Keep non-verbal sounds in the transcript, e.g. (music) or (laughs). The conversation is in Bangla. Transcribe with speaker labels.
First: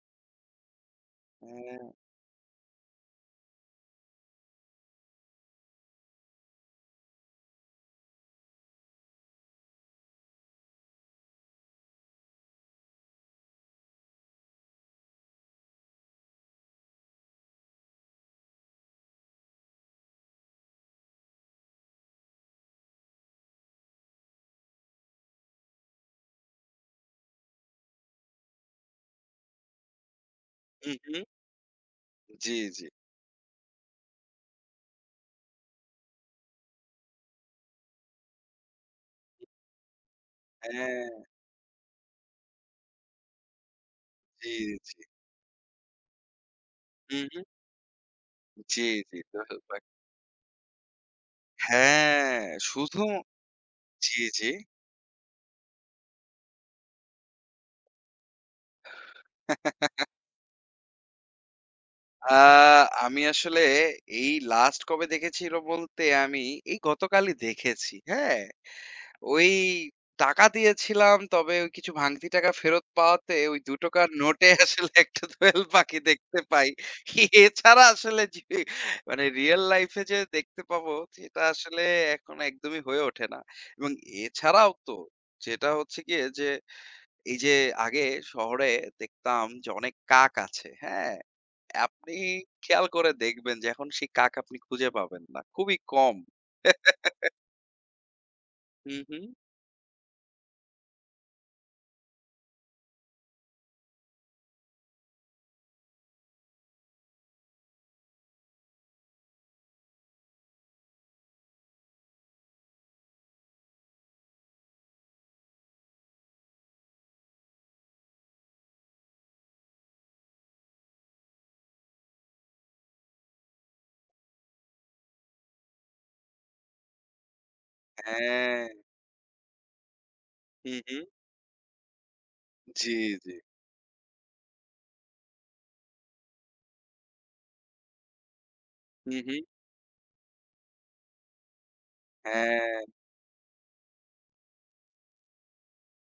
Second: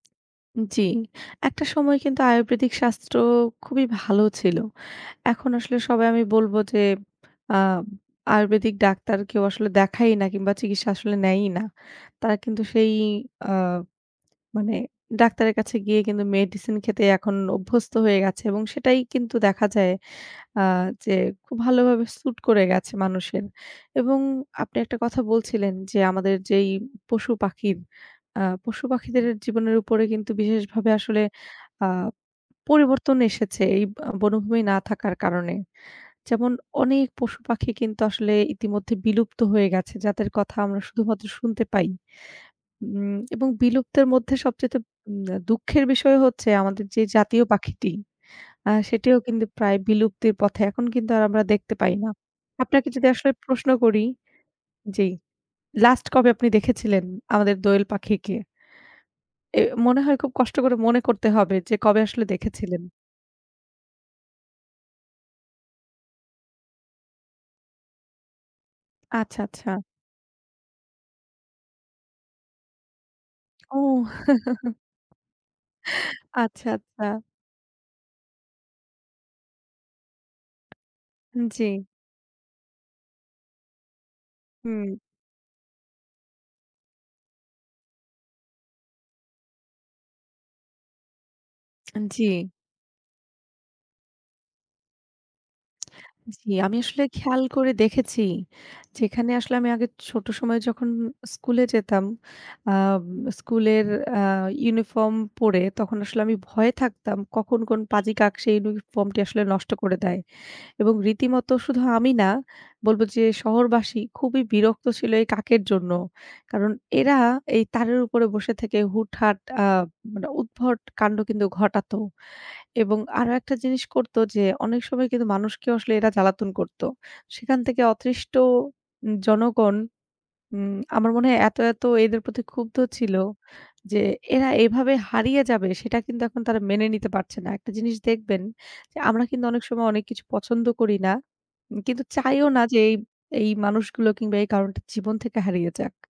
Speaker 1: জ্বি, একটা
Speaker 2: হ্যাঁ।
Speaker 1: সময় কিন্তু আয়ুর্বেদিক শাস্ত্র খুবই ভালো ছিল। এখন আসলে সবাই আমি বলব যে, আম আয়ুর্বেদিক ডাক্তার কেউ আসলে দেখায়ই না কিংবা চিকিৎসা আসলে নেয়ই না। তারা কিন্তু সেই আ মানে ডাক্তারের কাছে গিয়ে কিন্তু মেডিসিন খেতে এখন অভ্যস্ত হয়ে গেছে এবং সেটাই কিন্তু দেখা যায় আ যে খুব ভালোভাবে স্যুট করে গেছে মানুষের এবং আপনি ১ টা কথা বলছিলেন যে, আমাদের যেই পশু-পাখির আ পশু-পাখিদের জীবনের উপরে কিন্তু বিশেষভাবে
Speaker 2: হু, হু।
Speaker 1: আসলে আ
Speaker 2: জ্বি, জ্বি।
Speaker 1: পরিবর্তন এসেছে এই ব বনভূমি না থাকার কারণে। যেমন, অনেক পশুপাখি কিন্তু আসলে ইতিমধ্যে বিলুপ্ত হয়ে গেছে যাদের কথা আমরা
Speaker 2: হ্যাঁ।
Speaker 1: শুধুমাত্র শুনতে পাই। উম এবং বিলুপ্তের মধ্যে
Speaker 2: জী,
Speaker 1: সবচাইতে
Speaker 2: জী।
Speaker 1: উম আ দুঃখের বিষয় হচ্ছে আমাদের যে
Speaker 2: হু, হু।
Speaker 1: জাতীয় পাখিটি আ
Speaker 2: জ্বী,
Speaker 1: সেটিও
Speaker 2: জ্বী তো
Speaker 1: কিন্তু প্রায়
Speaker 2: হেল্পায়।
Speaker 1: বিলুপ্তির পথে। এখন কিন্তু আমরা দেখতে পাই না।
Speaker 2: হ্যাঁ,
Speaker 1: আপনাকে
Speaker 2: শুধু
Speaker 1: যদি আসলে প্রশ্ন করি
Speaker 2: জ্বি, জ্বি।
Speaker 1: জি লাস্ট কবে আপনি দেখেছিলেন আমাদের দোয়েল পাখিকে? এ মনে
Speaker 2: (giggles)
Speaker 1: হয় খুব কষ্ট করে মনে করতে হবে যে কবে আসলে
Speaker 2: আ
Speaker 1: দেখেছিলেন?
Speaker 2: আমি আসলে এই লাস্ট কবে দেখেছিল বলতে আমি এই গতকালই দেখেছি হ্যাঁ?
Speaker 1: আচ্ছা,
Speaker 2: ওই
Speaker 1: আচ্ছা।
Speaker 2: টাকা দিয়েছিলাম তবে ও কিছু ভাঙতি টাকা ফেরত পাওয়াতে ওই ২
Speaker 1: ও।
Speaker 2: টাকার নোটে
Speaker 1: (laughs)
Speaker 2: আসলে ১ টা দোয়েল পাখি দেখতে পাই।
Speaker 1: আচ্ছা, আচ্ছা।
Speaker 2: এছাড়া আসলে জি, মানে রিয়াল লাইফ এ যে দেখতে পাবো সেটা আসলে
Speaker 1: জ্বি।
Speaker 2: এখনো একদমই হয়ে ওঠে না। এবং এছাড়াও
Speaker 1: হুম।
Speaker 2: তো যেটা হচ্ছে গিয়ে যে, এই যে আগে শহরে দেখতাম যে অনেক কাক আছে হ্যাঁ?
Speaker 1: আন
Speaker 2: আপনি
Speaker 1: জ্বি।
Speaker 2: খেয়াল করে দেখবেন যে, এখন সেই কাক আপনি খুঁজে পাবেন না। খুবই কম।
Speaker 1: জি, আমি আসলে
Speaker 2: (giggles)
Speaker 1: খেয়াল করে দেখেছি,
Speaker 2: হু, হু।
Speaker 1: যেখানে আসলে আমি আগে ছোট সময়ে যখন স্কুলে যেতাম আম স্কুলের আ ইউনিফর্ম পরে তখন আসলে আমি ভয়ে থাকতাম কখন কোন পাজি কাক সেই ইউনিফর্ম টি আসলে নষ্ট করে দেয় এবং রীতিমত শুধু আমি না, বলব যে শহরবাসী খুবই বিরক্ত ছিল এই কাকের জন্য। কারণ এরা এই তারের উপরে বসে থেকে হুটহাট আ মানে উদ্ভট কান্ড কিন্তু ঘটাতো এবং আরো ১ টা জিনিস করত যে, অনেক সময় কিন্তু মানুষকেও আসলে এরা জ্বালাতন করত। সেখান থেকে অতৃষ্ট
Speaker 2: হ্যাঁ।
Speaker 1: জনগণ
Speaker 2: হু,
Speaker 1: উম
Speaker 2: হু।
Speaker 1: আমার মনে হয় এত, এত এদের প্রতি ক্ষুব্ধ
Speaker 2: জ্বি,
Speaker 1: ছিল
Speaker 2: জ্বি।
Speaker 1: যে এরা এভাবে হারিয়ে যাবে সেটা কিন্তু এখন তারা মেনে নিতে পারছে না। একটা জিনিস দেখবেন যে
Speaker 2: হু,
Speaker 1: আমরা
Speaker 2: হু।
Speaker 1: কিন্তু অনেক সময় অনেক কিছু পছন্দ করি না। উম কিন্তু চাইও না যে
Speaker 2: হ্যাঁ।
Speaker 1: এই, এই মানুষগুলো কিংবা এই কারণটা জীবন থেকে হারিয়ে যাক।